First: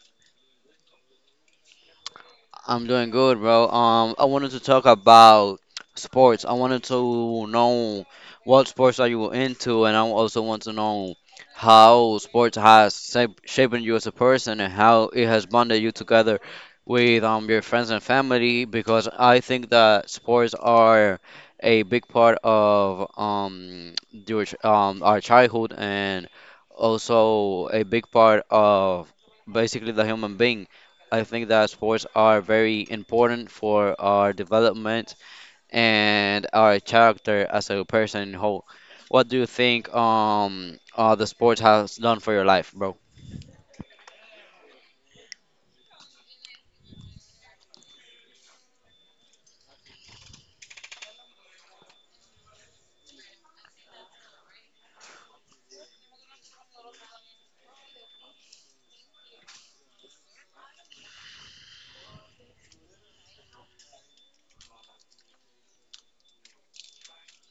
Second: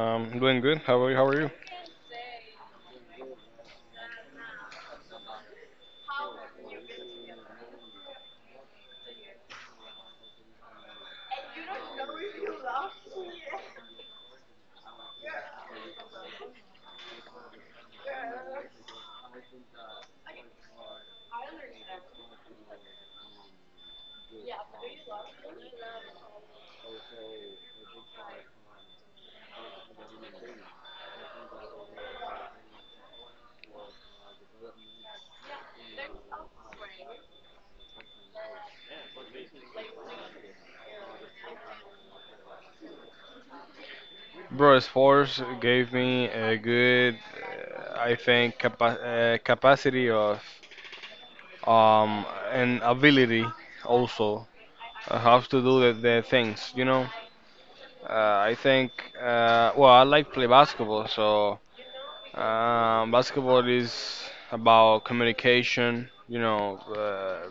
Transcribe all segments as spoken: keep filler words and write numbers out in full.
Um, I'm doing good. How are you? How are you? I'm doing good, bro. Um, I wanted to talk about sports. I wanted to know what sports are you into, and I also want to know how sports has sa- shaped you as a person and how it has bonded you together with um your friends and family. Because I think that sports are a big part of um your ch- um our childhood and also a big part of basically the human being. I think that sports are very important for our development and our character as a person in whole. What do you think um uh, the sports has done for your life, bro? Bro? Force gave me a good, uh, I think, capa- uh, capacity of um and ability also, uh, how to do the, the things. You know, uh, I think. Uh, well, I like play basketball, so um, basketball is about communication. You know, uh,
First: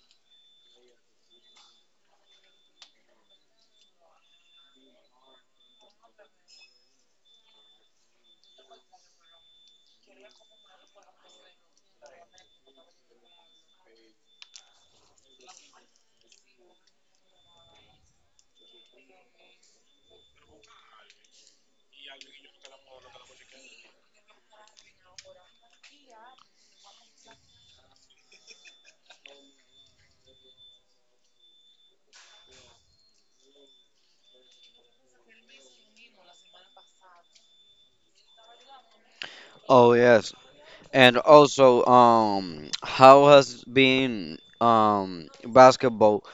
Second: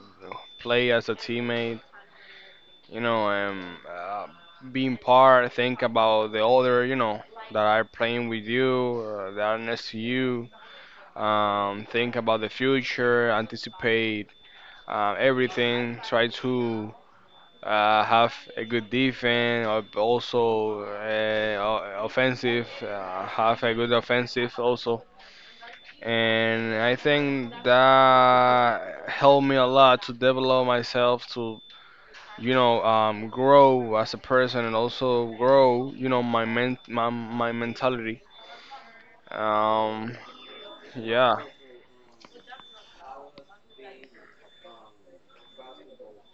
play as a teammate, you know, um, uh, being part, think about the other, you know, that are playing with you, uh, that are next to you. Um, think about the future, anticipate uh, everything, try to uh, have a good defense, al- also uh, o- offensive, uh, have a good offensive also. And I think that helped me a lot to develop myself to, you know, um, grow as a person, and also grow, you know, my men- my, my mentality. Oh um, yes. And yeah, also um how has been um basketball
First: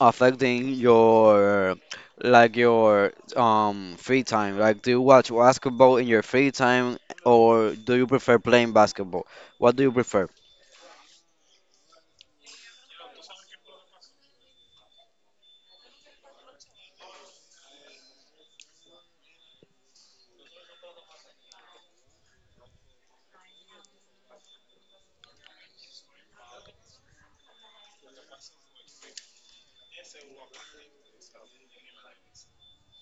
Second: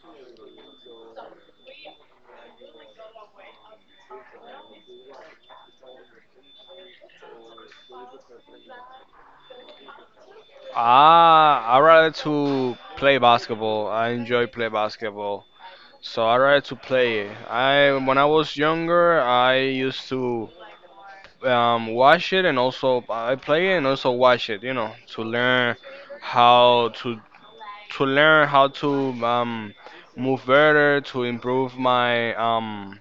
affecting your like your um free time? Like do you watch basketball in your free time or do you prefer playing basketball? What do you prefer? I I rather to play basketball. I enjoy play basketball, so I rather to play it. I, when I was younger, I used to, um, watch it, and also I play it and also watch it, you know, to learn how to to learn how to, um, move better, to improve my, um,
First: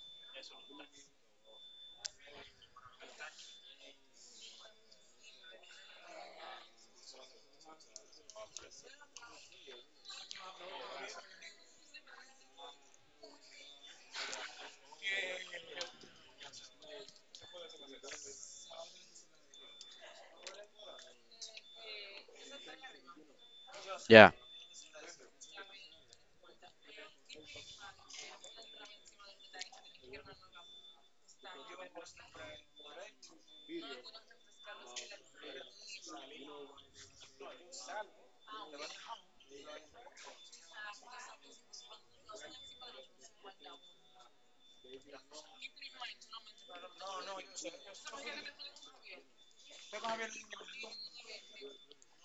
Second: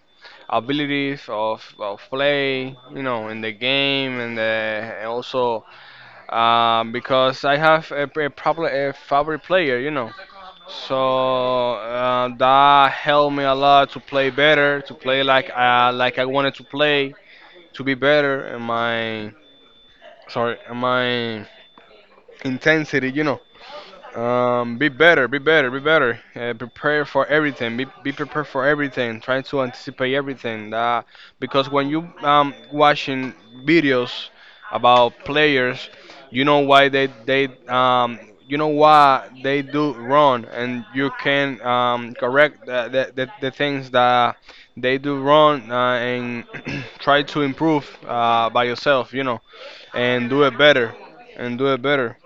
abilities of, of play, you know, in the game, and, uh, and also, um, because I have a, a, probably a favorite player, you know, so uh, that helped me a lot to play better, to play like, uh, like I wanted to play, to be better in my, sorry, in my intensity, you know. Yeah. Um, be better, be better, be better. Uh, prepare for everything. Be be prepared for everything. Try to anticipate everything. Uh, because when you um watching videos about players, you know why they they um you know why they do wrong, and you can um correct the the, the, the things that they do wrong, uh, and try to improve, uh, by yourself. You know, and do it better, and do it better.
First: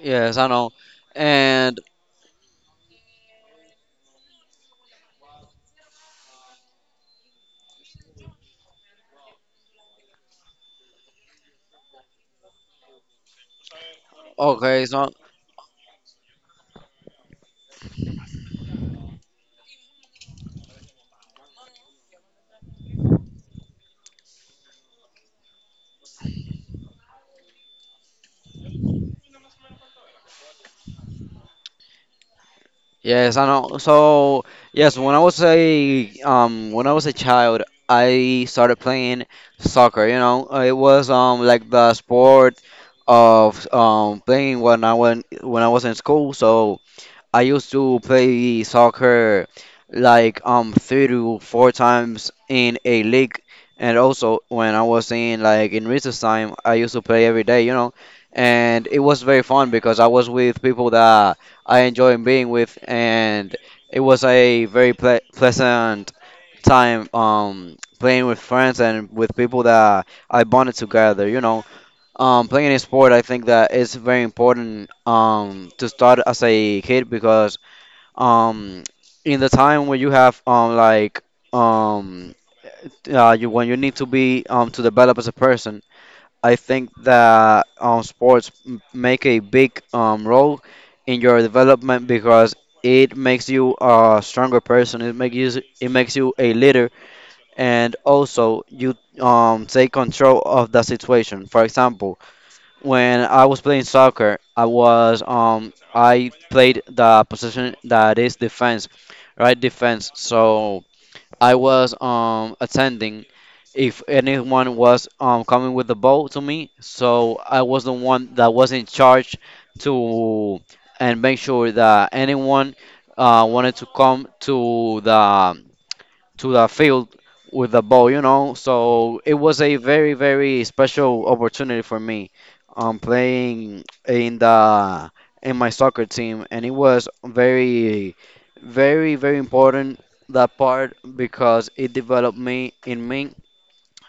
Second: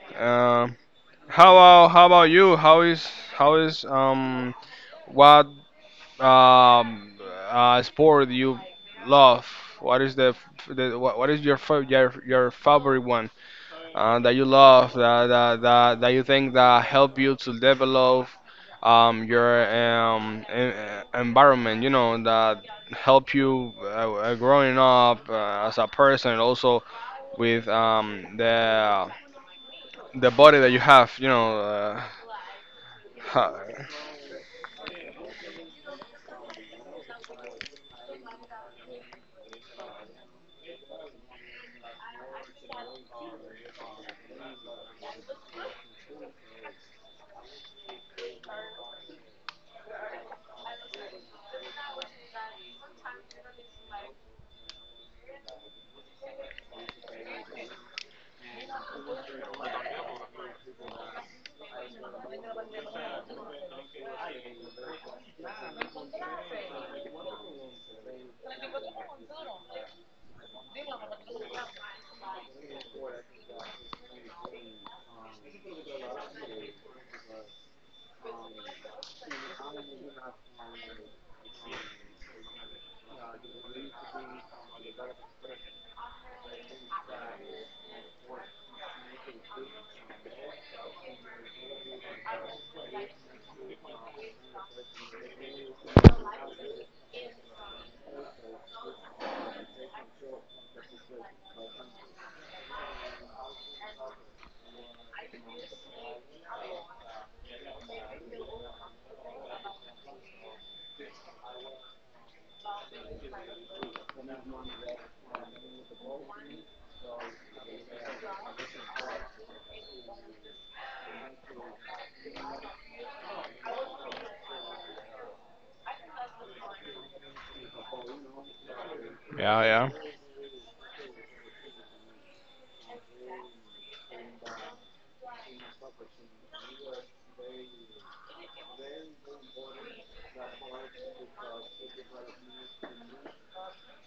Yes, I know. Um. How And about how about you? How is how is um what um uh, sport you love? What is the, f- the what, what is your fa- your your favorite one, uh, that you okay, love, so that, that that that you think that help you to develop um your, um en- environment? You know, that help you, uh, uh, growing up, uh, as a person, also with um the the body that you have. You know. yes, I Uh, know. So yes, when I was a um when I was a child, I started playing soccer. You know, Uh, it was um like the sport of um playing when I went when I was in school. So I used to play soccer like um three to four times in a league, and also when I was in like in recess time, I used to play every day, you know, and it was very fun because I was with people that I enjoy being with, and it was a very ple pleasant time um playing with friends and with people that I bonded together, you know. Um, playing a sport, I think that is very important um, to start as a kid because um, in the time when you have um, like um, uh, you when you need to be um, to develop as a person, I think that um, sports m- make a big um, role in your development because it makes you a stronger person. It makes you it makes you a leader, and also you um, take control of the situation. For example. When I was playing soccer, I was um I played the position that is defense, right defense. So I was um attending if anyone was um coming with the ball to me, so I was the one that was in charge to and make sure that anyone uh wanted to come to the to the field with the ball, you know. So it was Yeah, a yeah, very, very special opportunity for me, um, playing in the in my soccer team, and it was very, very, very important that part because it developed me in me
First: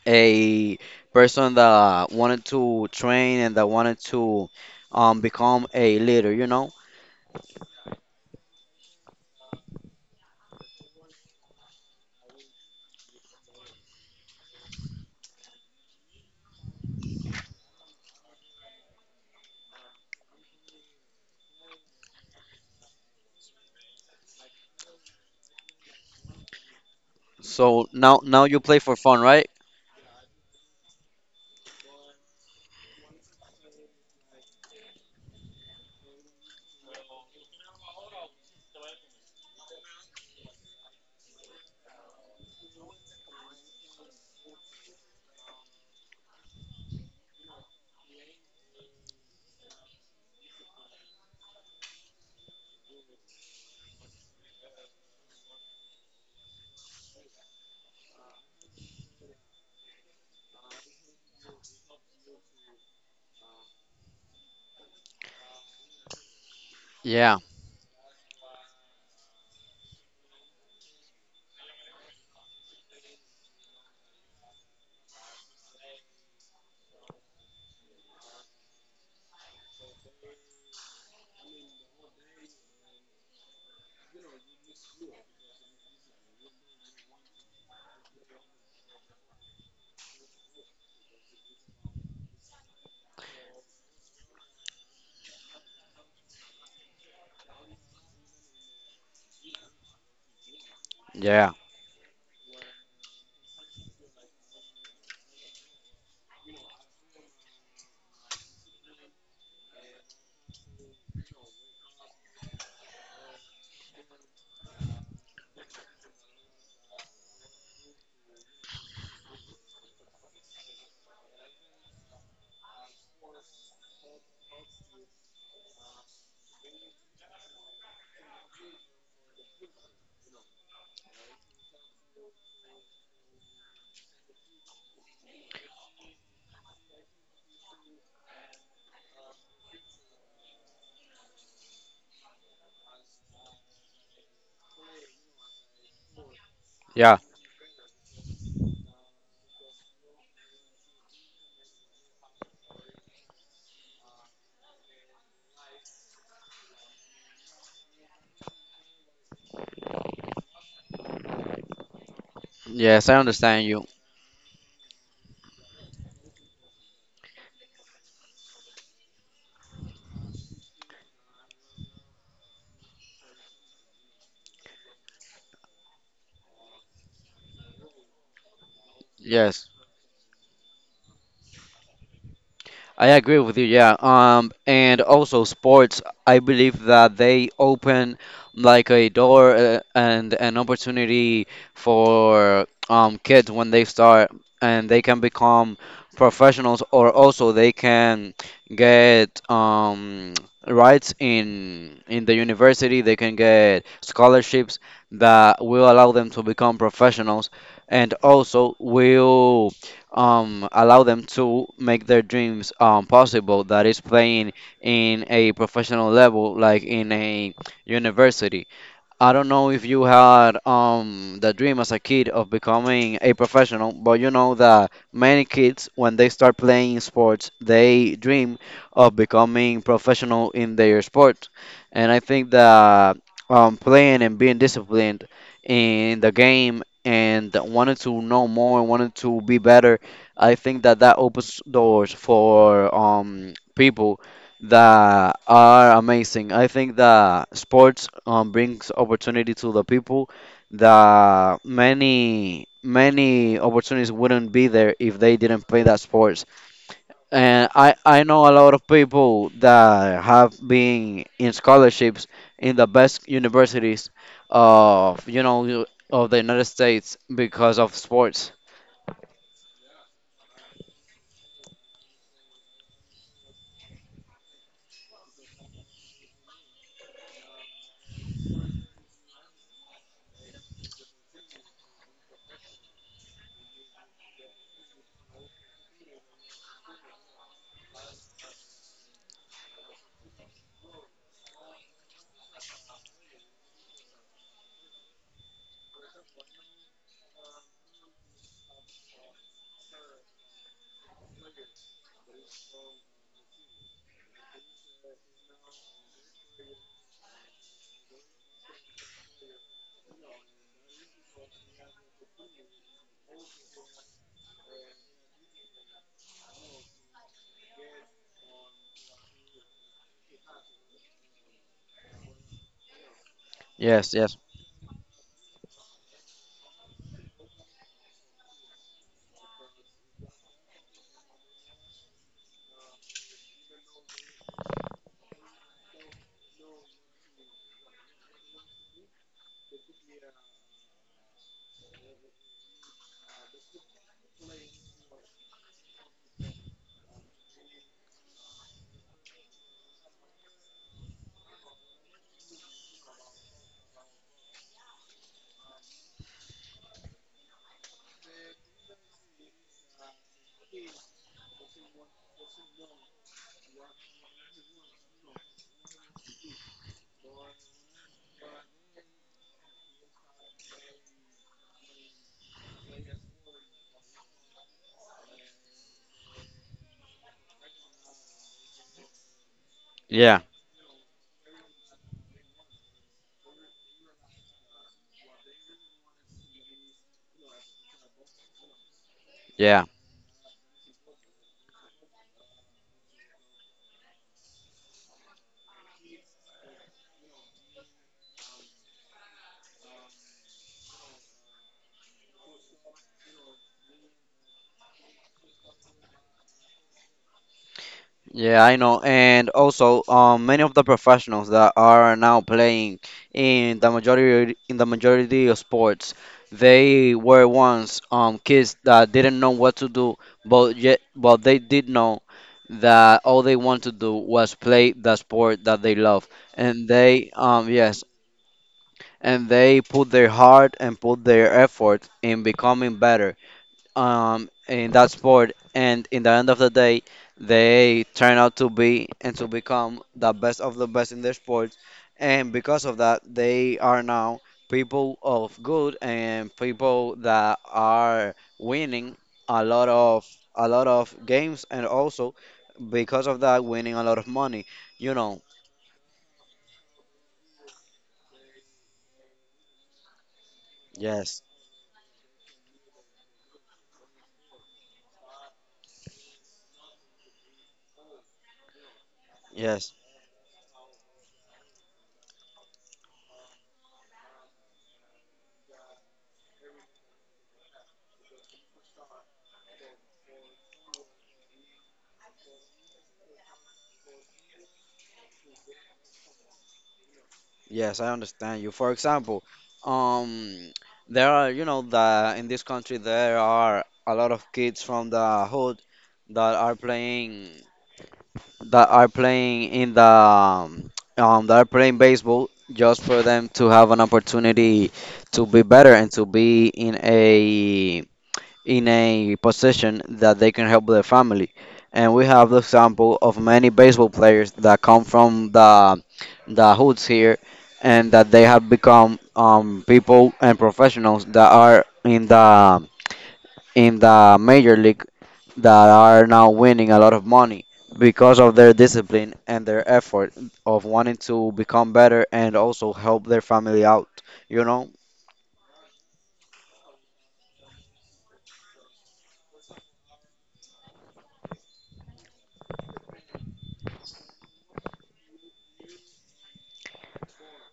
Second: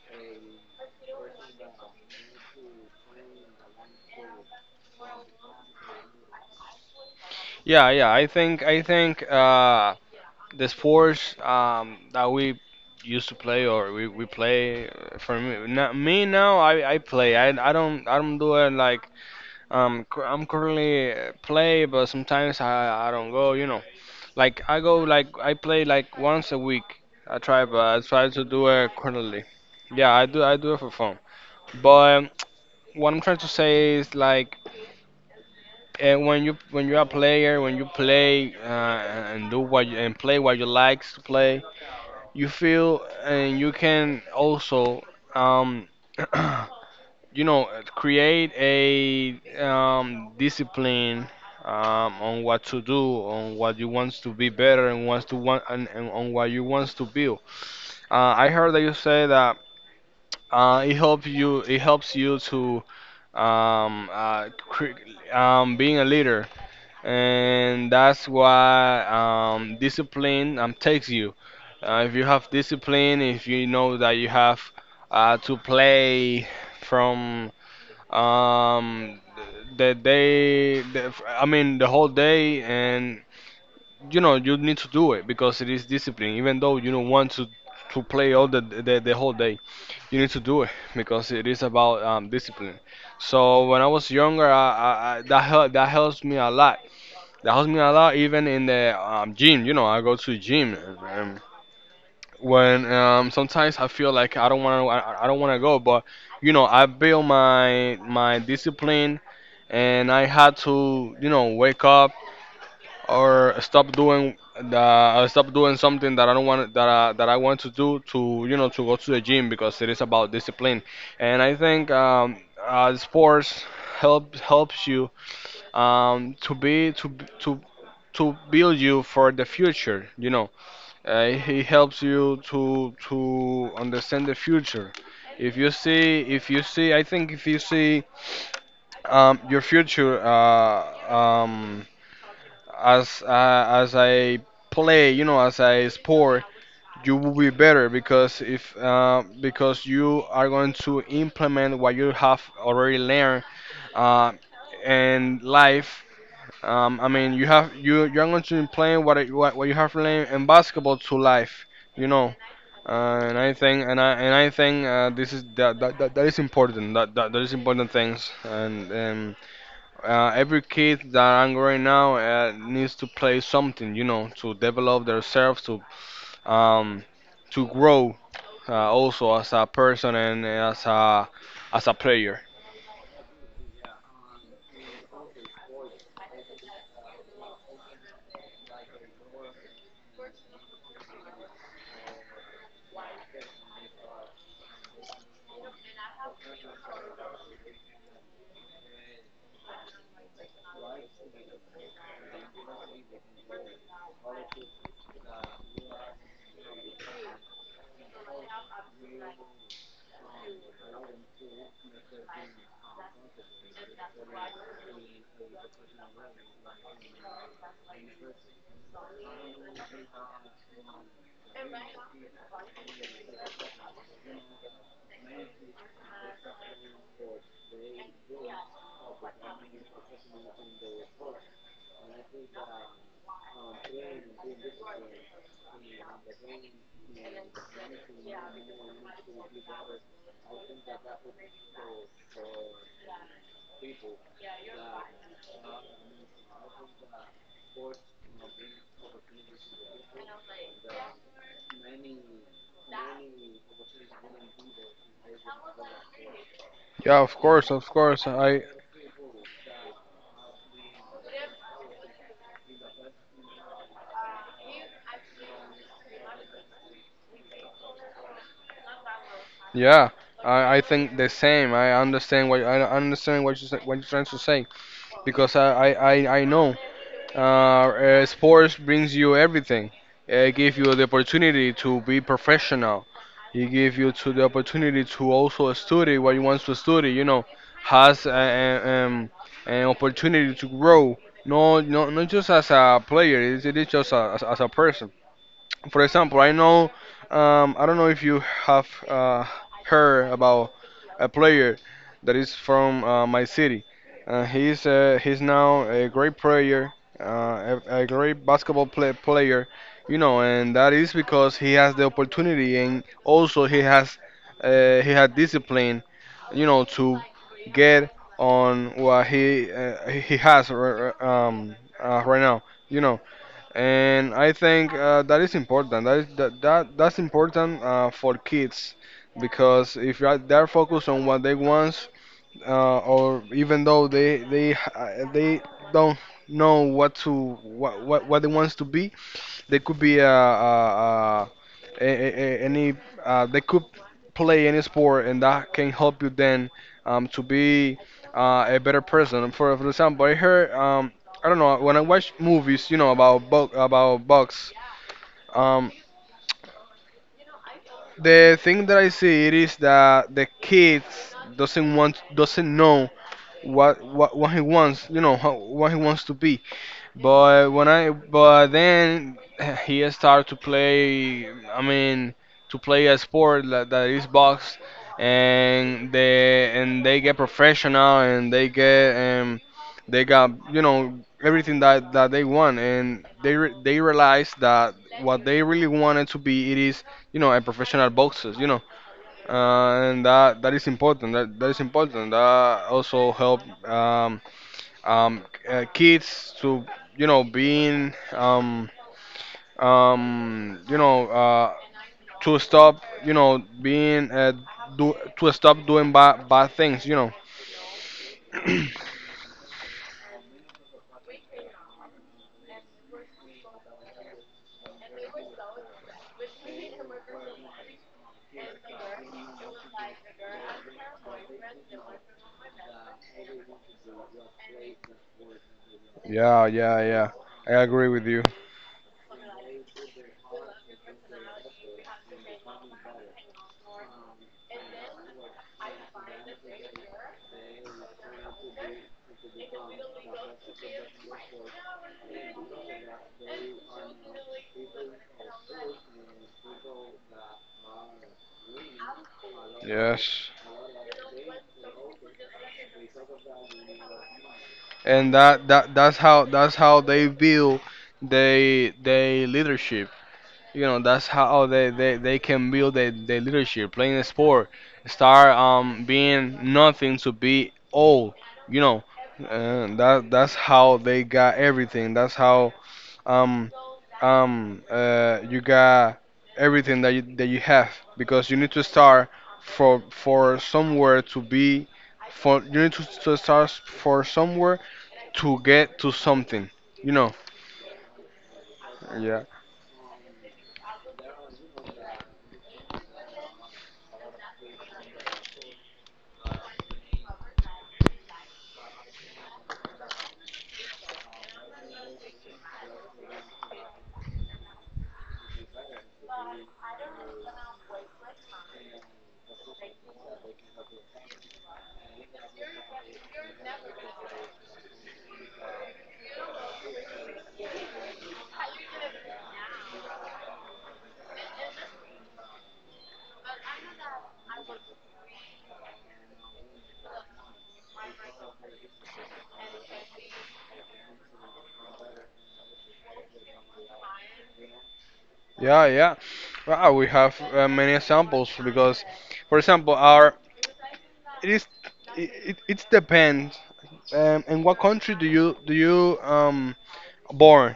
a person that wanted to train and that wanted to um, become a leader, you know. yeah, yeah. I think I think, uh, the sports, um, that we used to play, or we, we play, uh, for me now, me now, I, I play I, I don't, I don't do it like, um cur- I'm currently, uh, play, but sometimes I, I don't go, you know, like I go like I play like once a week. I try, but So I now, try to now you do play it for fun, quarterly. right? Yeah, I do, I do it for fun, but, um, what I'm trying to say is like, and when you, when you're a player, when you play, uh, and do what you, and play what you like to play, you feel, and you can also, um, you know, create a, um, discipline, um, on what to do, on what you want to be better, and wants to want and, and on what you want to build. Uh, I heard that you say that, uh, it helps you. It helps you to, um, uh, cre- um, being a leader, Yeah, and that's why, um, discipline, um, takes you. Uh, if you have discipline, if you know that you have, uh, to play from, um, the day, the, I mean the whole day, and you know you need to do it because it is discipline. Even though you don't want to to play all the the, the whole day, you need to do it because it is about, um, discipline. So when I was younger, I, I, I, that helped that helps me a lot, that helps me a lot, even in the, um, gym. You know, I go to the gym. Um, yeah, When, um, sometimes I feel like I don't want to, I, I don't want to go, but you know, I build my my discipline, and I had to, you know, wake up or stop doing the, uh, stop doing something that I don't want, that I, that I want to do, to, you know, to go to the gym, because it is about discipline, and I think, um, uh, sports helps helps you, um, to be to b- to to build you for the future. You know, uh, he helps you to to understand the future. If you see, if you see, I think if you see, um, your future, uh, um, as uh, as I play, you know, as I sport, you yeah. will be better, because if uh, because you are going to implement what you have already learned, uh, in life, um, I mean, you have you you're going to be playing what it, what, what you have learned in basketball to life, you know. Yes, I Uh, and I understand you. think and I and I think, uh, this is that, that, that, that is important. That, that that is important things. And, um, uh, every kid that I'm right now, uh, needs to play something, you know, to develop themselves, to, um, to grow, uh, also as a Yes, person, and as a, as a player. I agree with you. Yeah. Um, and also sports, I believe that they open like a door uh, and an opportunity for um kids when they start and they can become professionals or also they can get um rights in in the university. They can get scholarships that will allow them to become professionals and also will um, allow them to make their dreams um, possible. That is playing in a professional level, like in a university. I don't know if you had um, the dream as a kid of becoming a professional, but you know that many kids, when they start playing sports, they dream of becoming professional in their sport. And I think that um, playing and being disciplined in the game and wanting to know more and wanting to be better, I think that that opens doors for um, people that are amazing. I think that sports um, brings opportunity to the people that many many opportunities wouldn't be there if they didn't play that sports. Yeah, of And course, of I, I course. know a I lot of people that have been in scholarships in the best universities of you know of the United States because of sports. Yeah, I, I think the same. I understand what I understand what you sa- what you're trying to say, because I I, I I know, uh, uh, sports brings you everything. It gives you the opportunity to be professional. It gives you to the opportunity to also study what you want to study. You know, has a, a- um, an opportunity to grow. No, no, not just as a player. It, it is just a, as, as a person. For example, I know, um, I don't know if you have, uh, heard about a player that is from, uh, my city. Uh, he's uh, he's now a great player, uh, a, a great basketball play, player, you know, and that is because he has the opportunity, and also he has, uh, he had discipline, you know, to get on what he, uh, he has r- r- um, uh, right now, you know. Yes, And yes. I think, uh, that is important. That is that, that That's important, uh, for kids, because if you are- they're focused on what they want, uh, or even though they they uh, they don't know what to what what, what they want to be, they could be, uh, uh, uh, a, a, a- any. Uh, they could play any sport, and that can help you then, um, to be, uh, a better person. For, for example, I heard. Um, I don't know. When I watch movies, you know, about bo- about box. Um, the thing that I see it is that the kids doesn't want doesn't know what what, what he wants. You know how, what he wants to be. But when I but then he started to play. I mean, to play a sport that, that is box, and they, and they get professional, and they get um they Yeah, got, you know, everything that that they want, and they re- they realize that what they really wanted to be it is, you know, a professional boxers, you know, yeah. uh, and that that is important that that is important, that also help, um um, uh, kids to, you know, being, um, um, you know, uh, to stop, you know, being, uh, do to stop doing bad bad things, you know. Yeah, I know. And also, um, many of the professionals that are now playing in the majority in the majority of sports, they were once um kids that didn't know what to do, but yet, but they did know that all they want to do was play the sport that they love, yeah and yeah Yeah. they um I yes, agree with you. and they put their heart and put their effort in becoming better um, in that sport, and in the end of the day, they turn out to be and to become the best of the best in their sports, and because of that, they are now people of good and people that are winning a lot of Yes. a lot of games, and also because of that, winning a lot of money. You And know, that that that's how, that's how they build, they they leadership, you know, that's yes, how, oh, they, they, they can build their, their leadership, playing a sport. Start, um being nothing, to be all, you know. yes. And that, that's how they got everything, that's how, um um uh you got everything that you, that you have, because you need to start for for somewhere to be, for you need to, to start for somewhere, to get to something, you know. Yes, I understand you. For Yeah. example, um, there are, you know, the in this country there are a lot of kids from the hood that are playing that are playing in the um, um, that are playing baseball just for them to have an opportunity to be better and to be in a in a position that they can help their family. And we have the example of many baseball players that come from the the hoods here, and that they have become um, people and professionals that are in the in the major league that are now winning a lot of money because of their discipline and their effort of wanting to become better and also help their family out. You know? Yeah, yeah. Wow, we have, uh, many examples, because, for example, our it is it, it, it depends. Um, in what country do you do you um born?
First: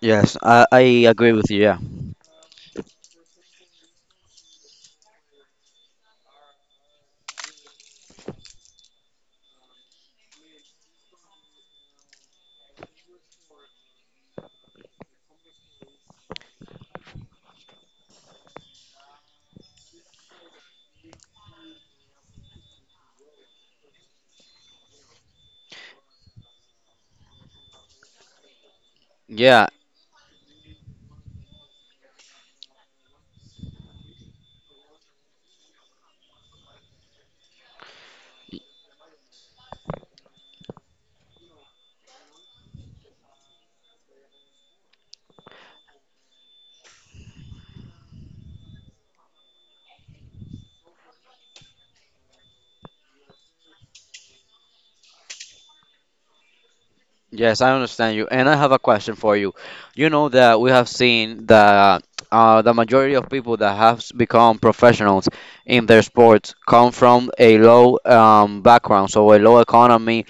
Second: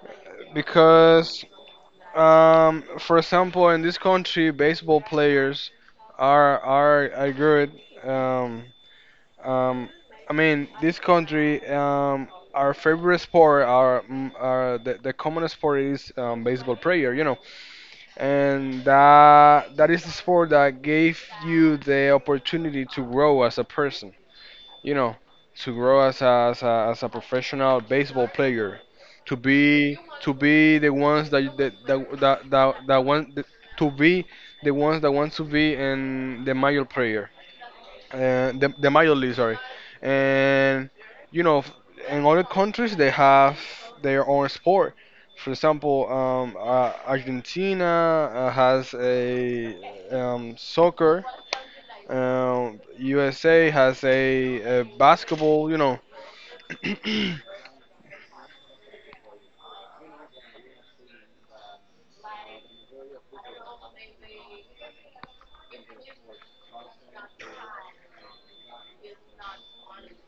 Yes, I, I agree Because, with you. Yeah. um, for example, in this country, baseball players are are, are good. Um, um, I mean, this country, um, our favorite sport, our mm, our the, the common sport is, um, baseball player. You know, and that that is the sport that gave you the opportunity to grow as a person, you know, to grow as a, as a, as a professional baseball player, to Yeah, be to be the ones that that that, that, that, that want to be the ones that want to be in the major player, uh, the, the major league, sorry. And you know, f- In other countries they have their own sport. For example, um, uh, Argentina uh, has a um, soccer. Um, U S A has a, a basketball. You know, yes, I understand you, and I have a question for you. You know that we have seen that uh, the majority of people that have s- become professionals in their sports come from a low um, background, so a low economy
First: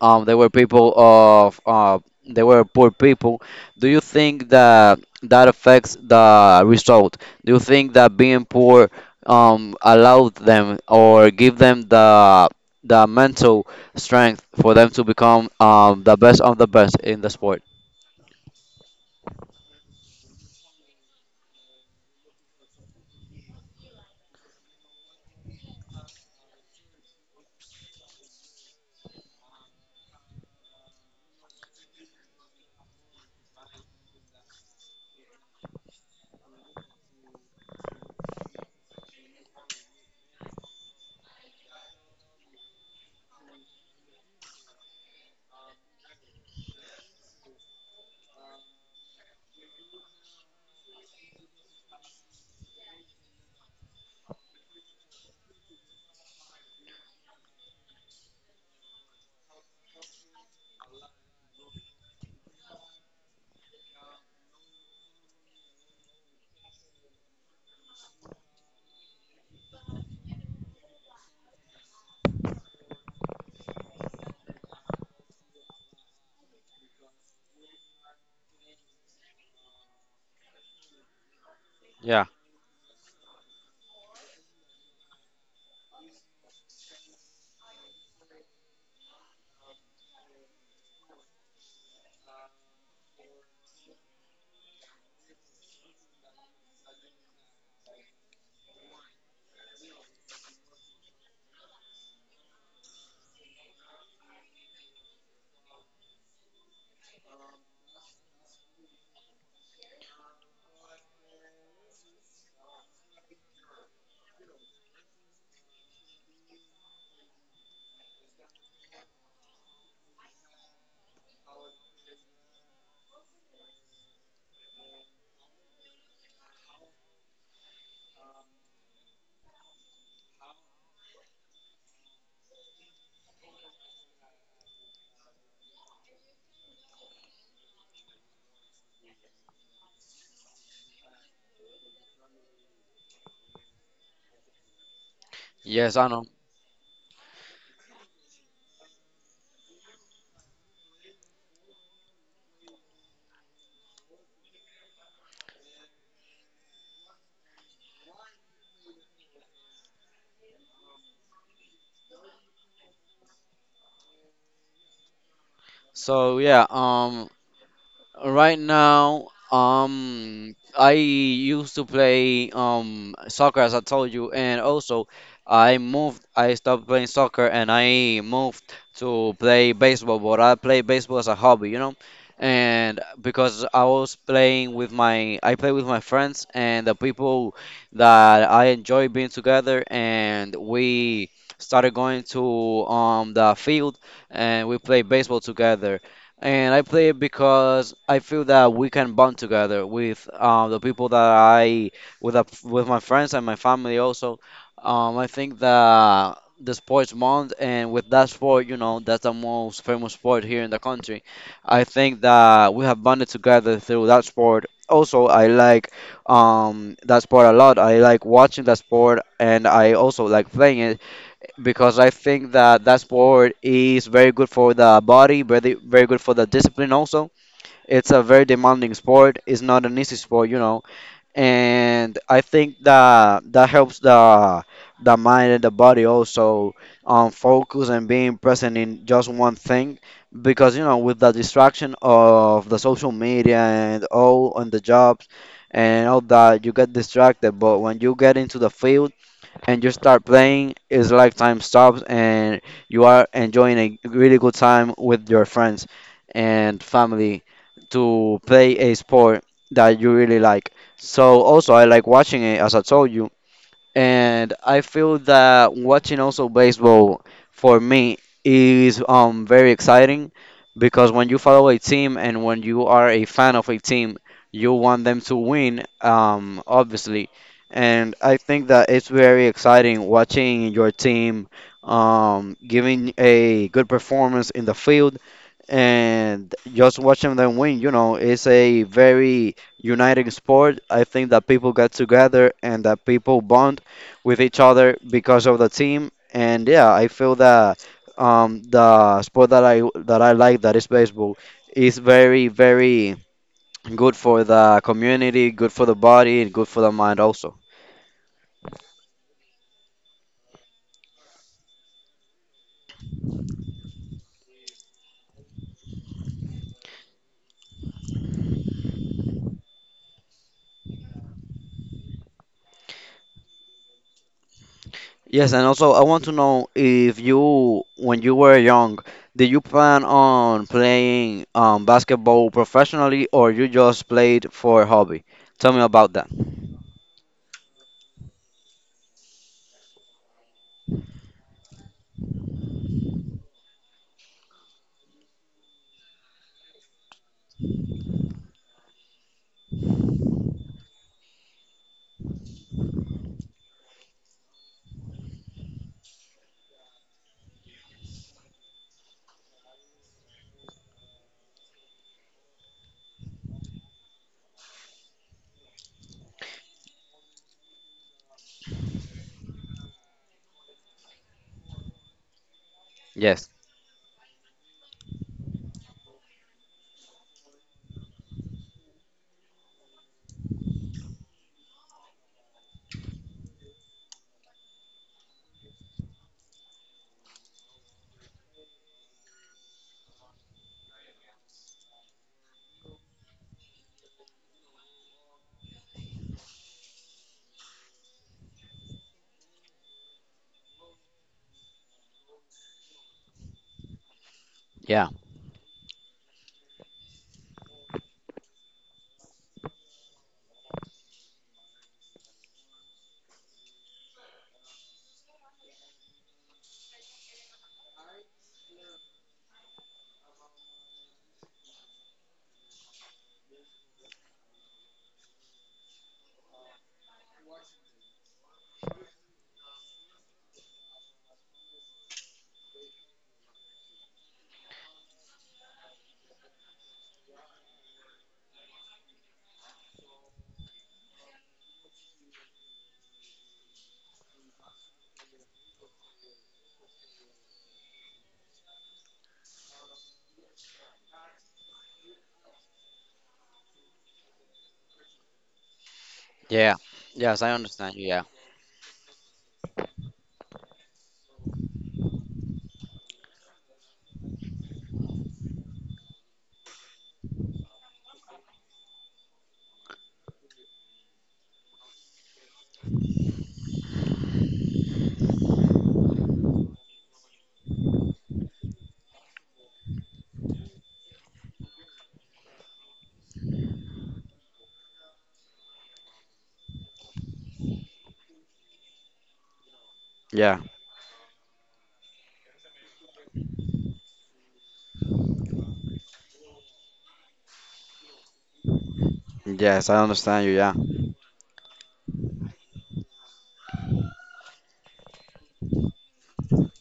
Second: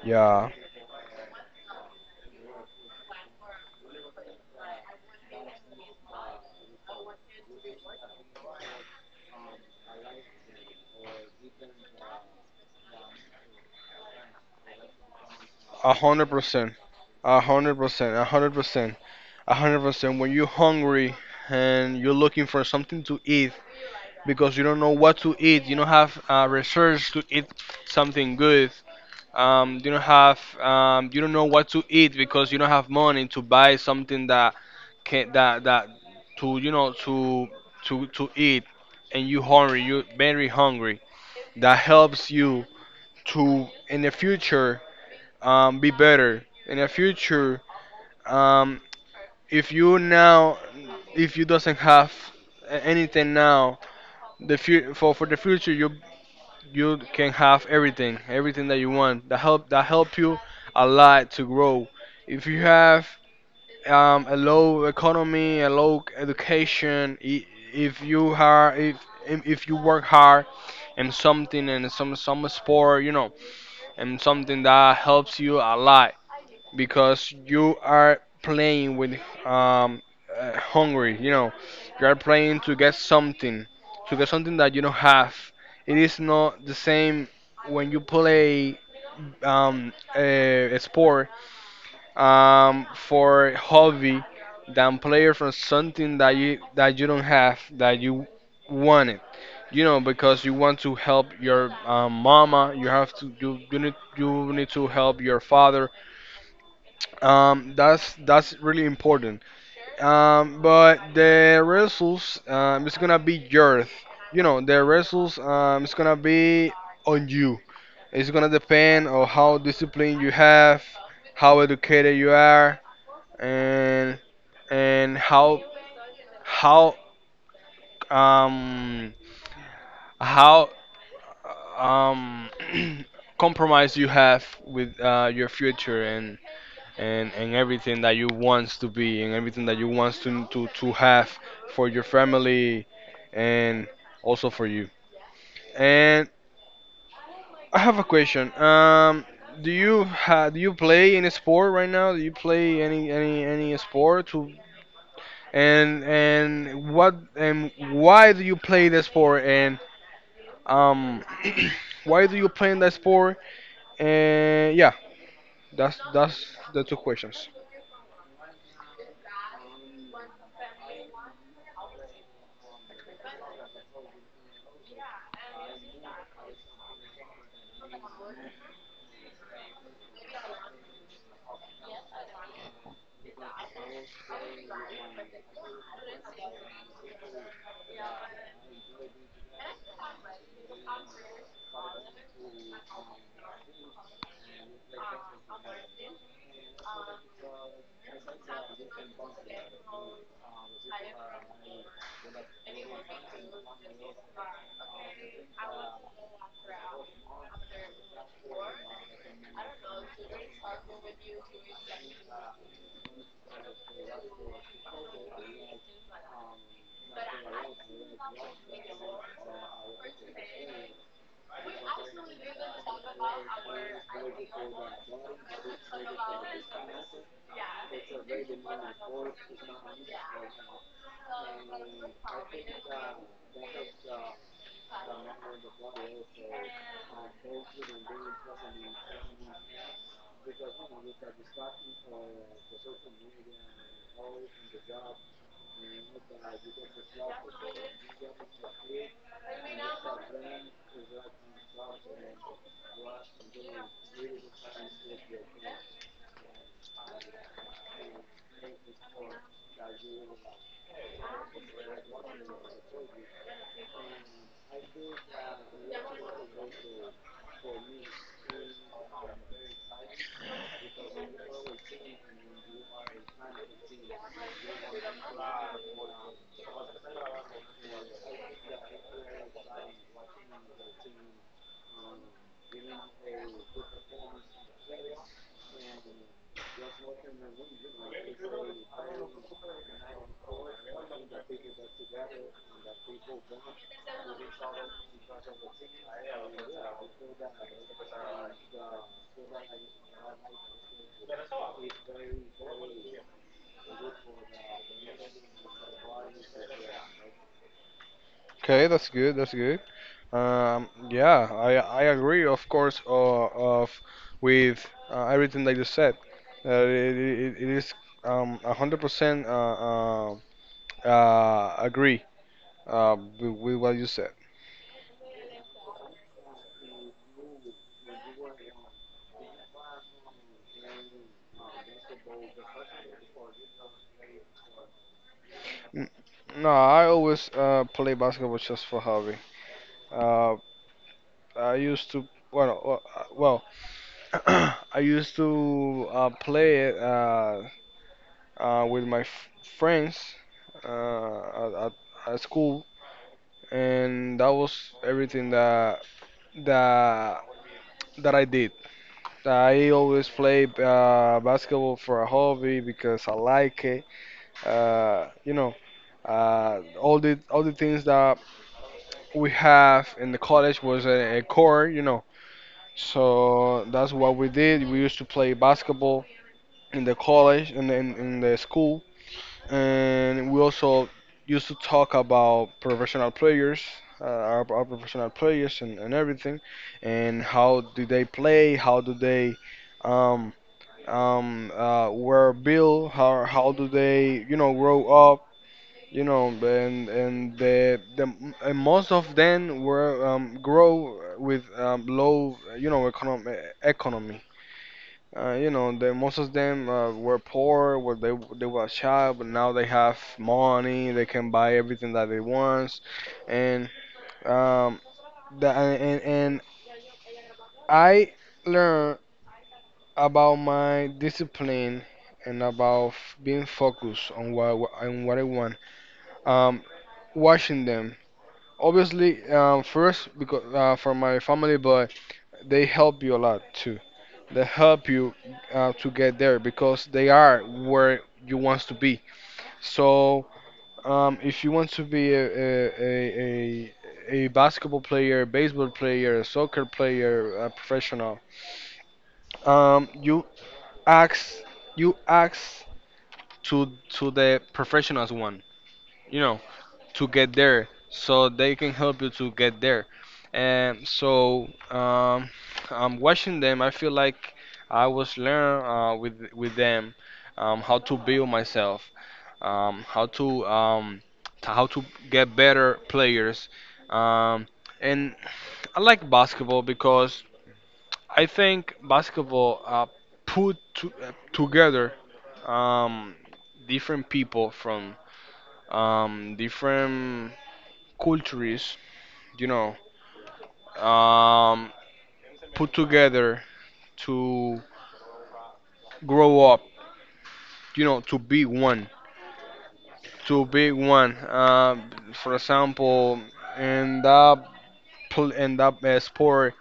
um they were yeah, people of uh they were poor people, do you think that that affects the result? Do you think that being poor um allowed them or give them the the mental strength for them to become a um the hundred best of the percent, best in the a sport? hundred percent, a hundred percent, a hundred percent. When you're hungry and you're looking for something to eat, because you don't know what to eat. You don't have uh, research to eat something good. Um, you don't have um, you don't know what to eat because you don't have money to buy something that can that that to you know to to to eat, and you hungry. You very hungry. That helps you to in the future um, be better. In the future, um, if you now if you doesn't have a- anything now the fu- for for the future you you can have everything, everything that you want. That help that help you a lot to grow. If you have um, a low economy, a low education, i- if you are if if if you work hard in something and some some sport, you know, and something that helps you a lot because you are playing with um, uh, hungry. You know, you are Yeah. playing to get something, to get something that you don't have. It is not the same when you play um, a, a sport um, for hobby than player from something that you that you don't have that you want it. You know, because you want to help your um, mama, you have to you, you need you need to help your father um, that's that's really important. Um, but the results um, it's gonna be yours. You know, the results um, it's gonna be on you. It's gonna depend on how disciplined you have, how educated you are, and and how how um how um compromise you have with uh, your future and and and everything that you wants to be and everything that you wants to to, to have for your family and also for you. Yes, I know. And I have a question. Um, do you ha do you play any sport right now? Do you play any any any sport? To and and what and why do you play the sport? And um, why do you play in that sport? And yeah, that's so that's yeah the two um questions. Right now, um, I used to play um soccer as I told you, and also I moved. I stopped playing soccer and I moved to play baseball. But I play baseball as a hobby, you know, and because I was playing with my, I play with my friends and the people that I enjoy being together, and we started going to um the field and we play baseball together and I play it because I feel that we can bond together with um, the people that I with a, with my friends and my family also. Um, I think that the sports month and with that sport, you know, that's the most famous sport here in the country. I think that we have bonded together through that sport. Also, I like um, that sport a lot. I like watching that sport, and I also like playing it because I think that that sport is very good for the body, very very good for the discipline also. It's a very demanding sport. It's not an easy sport, you know. And I think that that helps the the mind and the body also um, focus and being present in just one thing because you know with the distraction of the social media and all on the jobs and all that you get distracted but when you get into the field and you start playing, it's like time stops and you are enjoying a really good time with your friends and family to play a sport that you really like. So also I like watching it as I told you and I feel that watching also baseball for me is um very exciting because when you follow a team and when you are a fan of a team, you want them to win, um, obviously. And I think that it's very exciting watching your team um, giving a good performance in the field and just watching them win, you know, it's a very uniting sport. I think that people get together and that people bond with each other because of the team. And yeah, I feel that um, the sport that I that I like, that is baseball, is very, very good for the community, good for the body, and good for the mind also. Okay, that's good. That's good. Um, yeah, I I agree, of course, uh, of with uh, everything that you said. Uh, it, it, it is um a hundred percent uh, uh, uh agree uh with, with what you said. Yes, and also I want to know if you, when you were young, did you plan on playing um, basketball professionally or you just played for hobby? Tell me about N- that. No, I always uh play basketball just for hobby. Uh, I used to well uh, well I used to uh, play it uh, uh with my f friends uh at, at at school and that was everything that that that I did. I always play uh, basketball for a hobby because I like it. Uh, you know, uh, all the all the things that we have in the college was a, a core. You know, Yes. so that's what we did. We used to play basketball in the college and in, in the school and we also used to talk about professional players, uh, our, our professional players, and, and everything, and how do they play, how do they um, um, uh, were built, how how do they you know grow up, you know, and and the the and most of them were um, grow with um, low you know economy economy Yeah. uh, you know, the, most of them uh, were poor, where they they were a child, but now they have money. They can buy everything that they want, and um, the, and and I learned about my discipline and about f- being focused on what what- on what I want. Um, watching them, obviously, um, first because uh, for my family, but they help you a lot too. They help you uh, to get there because they are where you want to be. So, um, if you want to be a, a, a, a, a basketball player, baseball player, soccer player, a professional, um, you ask you ask to to the professionals one, you know, Yeah. to Yes, I get there, understand you. Yeah. so they can help you to get there. And so, um, I'm watching them. I feel like I was learn uh, with with them um, how to build myself um, how to um, t- how to get better players. Um, and I like basketball because I think basketball uh, put to, uh, together um, different people from um, different cultures, you know, Yeah. um, put together to grow up, you know, to be one, Yes, I understand you. to Yeah. be one. Uh, for example, in that pl- in that uh, sport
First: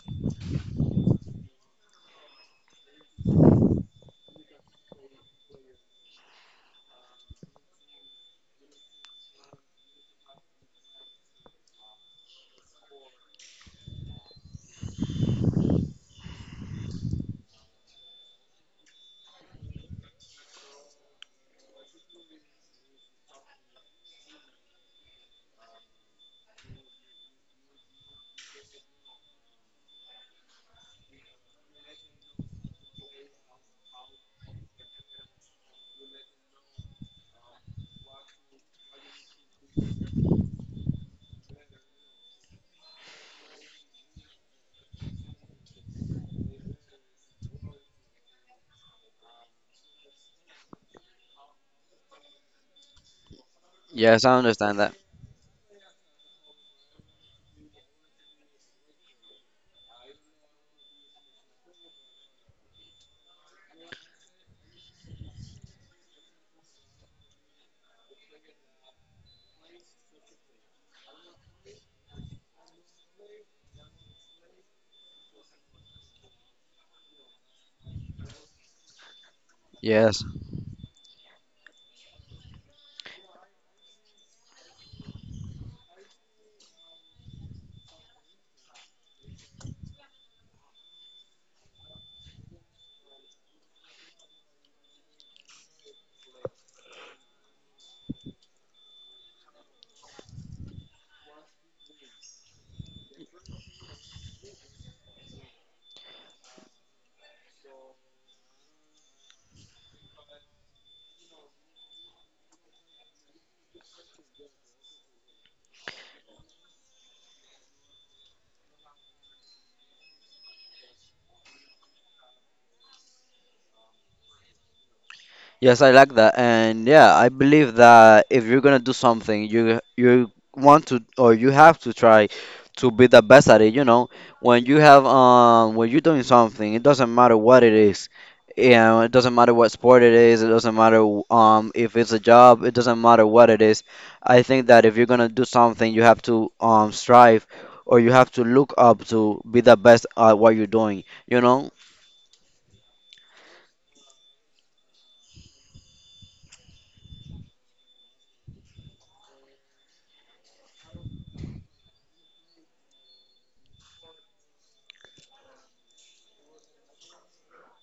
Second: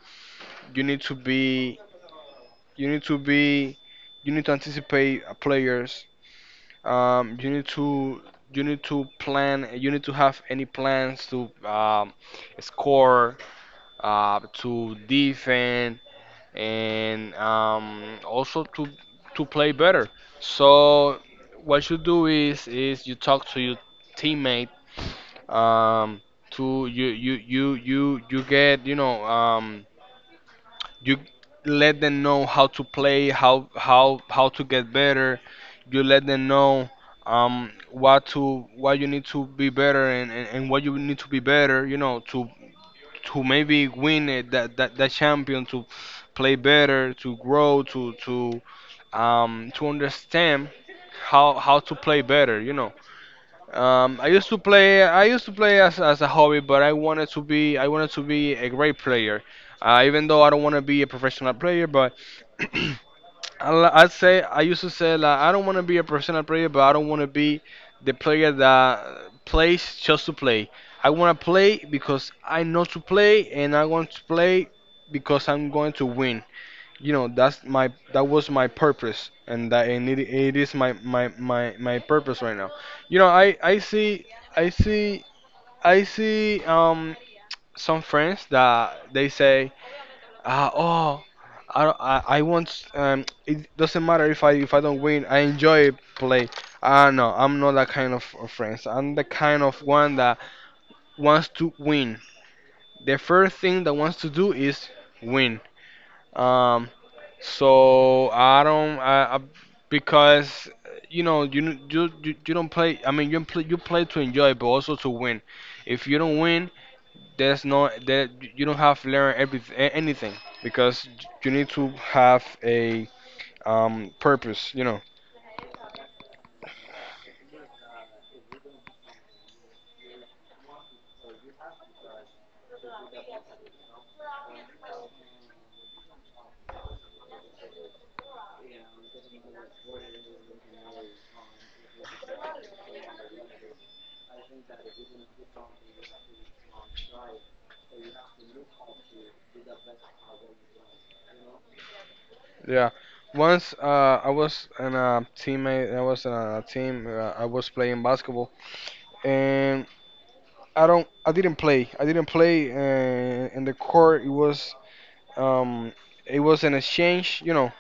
you need to be you need to be you need to anticipate uh, players um, you need to you need to plan you need to have any plans to um, score uh, to defend and um, also to to play better, so what you do is is you talk to your teammate um, to you you you you you get you know um you let them know how to play how how how to get better, you let them know um what to what you need to be better and, and, and what you need to be better you know to to maybe win it that, that that champion to play better to grow to to um to understand how how to play better you know. um, Yes, I I used to understand that. play. I used to play as, as a hobby, but I wanted to be. I wanted to be a great player. Uh, even though I don't want to be a professional player, but I li- I'd say I used to say like I don't want to be a professional player, but I don't want to be the player that plays just to play. I want to play because I know to play, and I want to play because I'm going to win. You know, that's my that was my purpose and that and it, Yes. it is my, my my my purpose right now. You know, i i see i see I see um some friends that they say ah oh I don't- I, I want um it doesn't matter if i if I don't win, I enjoy play. Ah no, I'm not that kind of of friends. I'm the kind of one that wants to win. The first thing that wants to do is win. Um So I don't I, I because you know you n- you you you don't play. I mean you play, you play to enjoy, but also to win. If you don't win, there's no that you don't have learned everything anything because you need to have a um purpose. You know. Yes, I like that. And yeah, I believe that if you're gonna do something, you you want to or you have to try to be the best at it, you know. When you have um when you're doing something, it doesn't matter what it is. You know, it doesn't matter what sport it is, it doesn't matter um if it's a job, it doesn't matter what it is. I think that if you're gonna do something, you have to um strive or you have to look up to be the best at what you're doing, you know? Yeah. Once uh, I was in a teammate. I was in a team. Uh, I was playing basketball and. I don't. I didn't play. I didn't play, uh, and in the court it was Um, it was an exchange, you know.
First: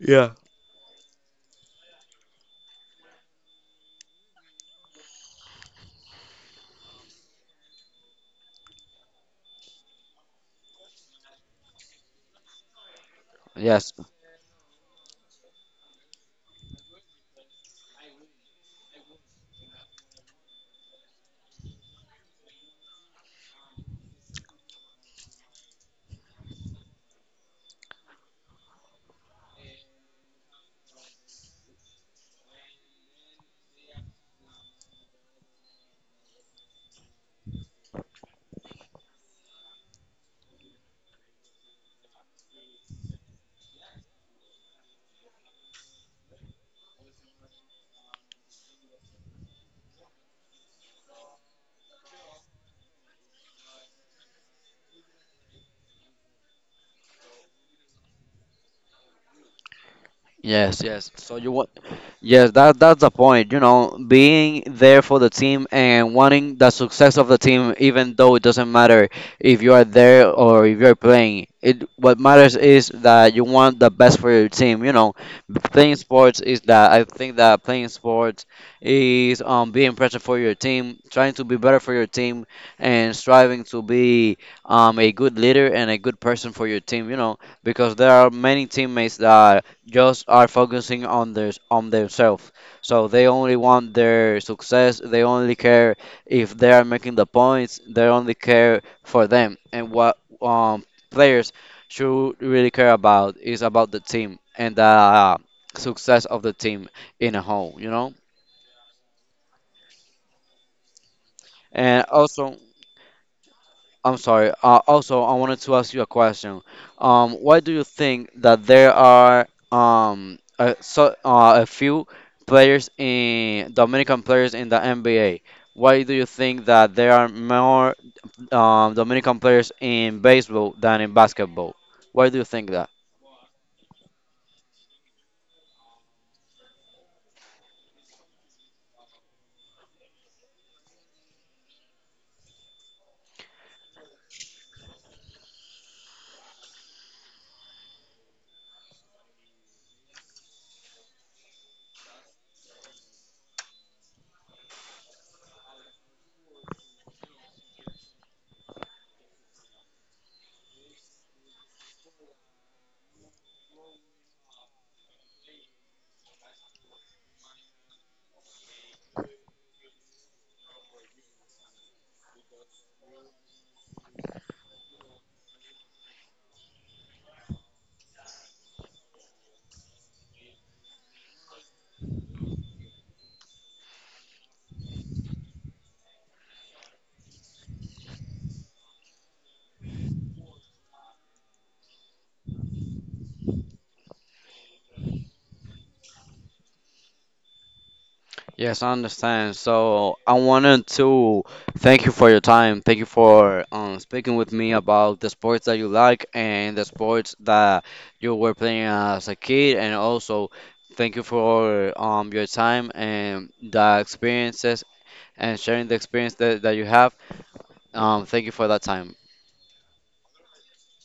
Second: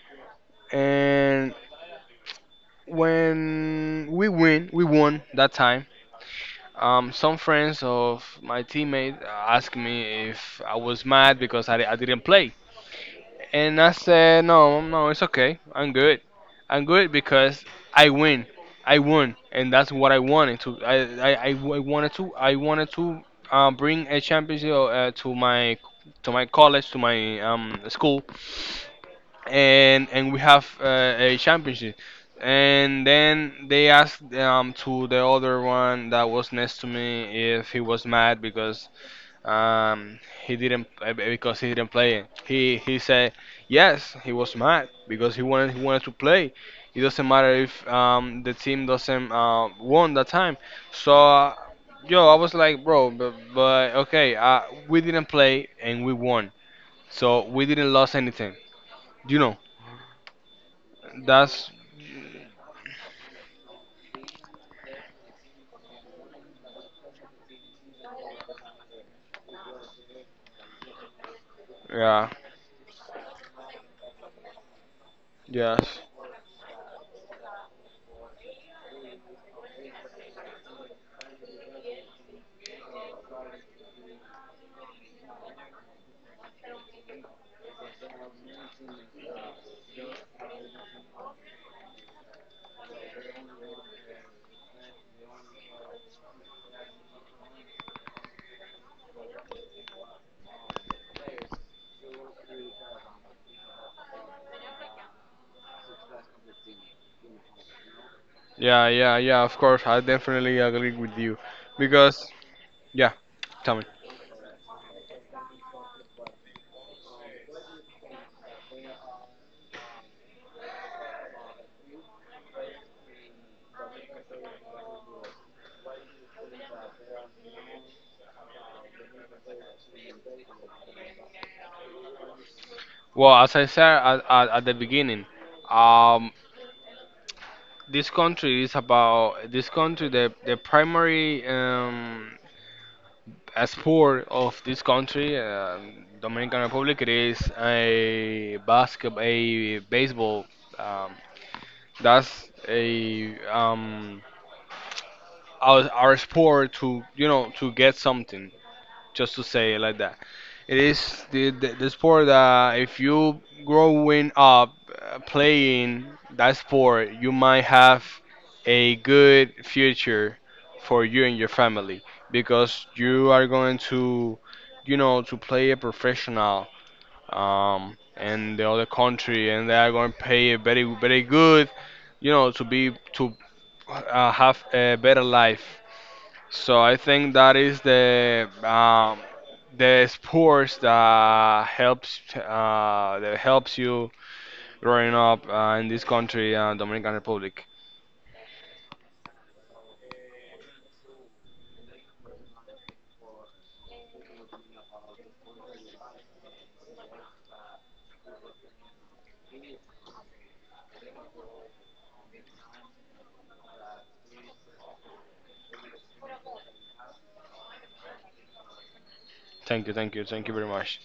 Yeah. And when we win, we won that time. Um, some friends of my teammate asked me if I was mad because I, I didn't play, and Yes. I said no, no, it's okay. I'm good. I'm good because I win. I won, and that's what I wanted to. I I, I I wanted to. I wanted to uh, bring a championship uh, to my to my college to my um school and and we have uh, a championship. And then they asked um, to the other one that was next to me if he was mad because um, he didn't uh, because he didn't play it. He he said yes, he was mad because he wanted he wanted to play. It doesn't matter if um, the team doesn't uh, won that time. So uh, yo, I was like, bro, but, but okay, uh, we didn't play and we won, so we didn't lose anything, you know. Yes, yes. So you want That's yes, that that's the point. You know, being there for the team and wanting the success of the team, even though it doesn't matter if you are there or if you're playing. It what yeah, matters is that you want the best for your team. You know, playing yes, sports is that I think that playing sports is um being present for your team, trying to be better for your team, and striving to be um a good leader and a good person for your team. You know, because there are many teammates that just are focusing on their on themselves. So they only want their success. They only care if they are making the points. They only care for them. And what um, players should really care about is about the team and the uh, success of the team in a whole. You know. yeah, yeah, yeah. Of course, I definitely agree with you And because also, yeah, tell me. I'm sorry. Uh, also, I wanted to ask you a question. Um, why do you think that there are um a, so, uh, a few players in Dominican players in the N B A? Why do you think that there are more um, Dominican players in baseball than in basketball? Why do you think Well, as I said at, at, at the beginning, um, this country is about this country. The the primary um, uh, sport of this country, uh, Dominican Republic, it is a basketball, a baseball. Um, that's a um, our, our sport to you know to get something. Just to say it like that. It is the, the, the sport that if you growing up uh, playing that sport, you might have a good future for you and your family because you are going to, you know, to play a professional um, in the other country, and they are going to pay a very very good, you know, to be to uh, have a better life. So I think that is the um, the sports that helps uh, that helps you growing up uh, in this country, uh, Dominican Republic. yes, I understand. So I wanted to thank you for your time. Thank you for um, speaking with me about the sports that you like and the sports that you were playing as a kid. And also, thank you for um, your time and the experiences and sharing the experience that, that you have. Um, thank you for that time. Thank you, thank you, thank you very much.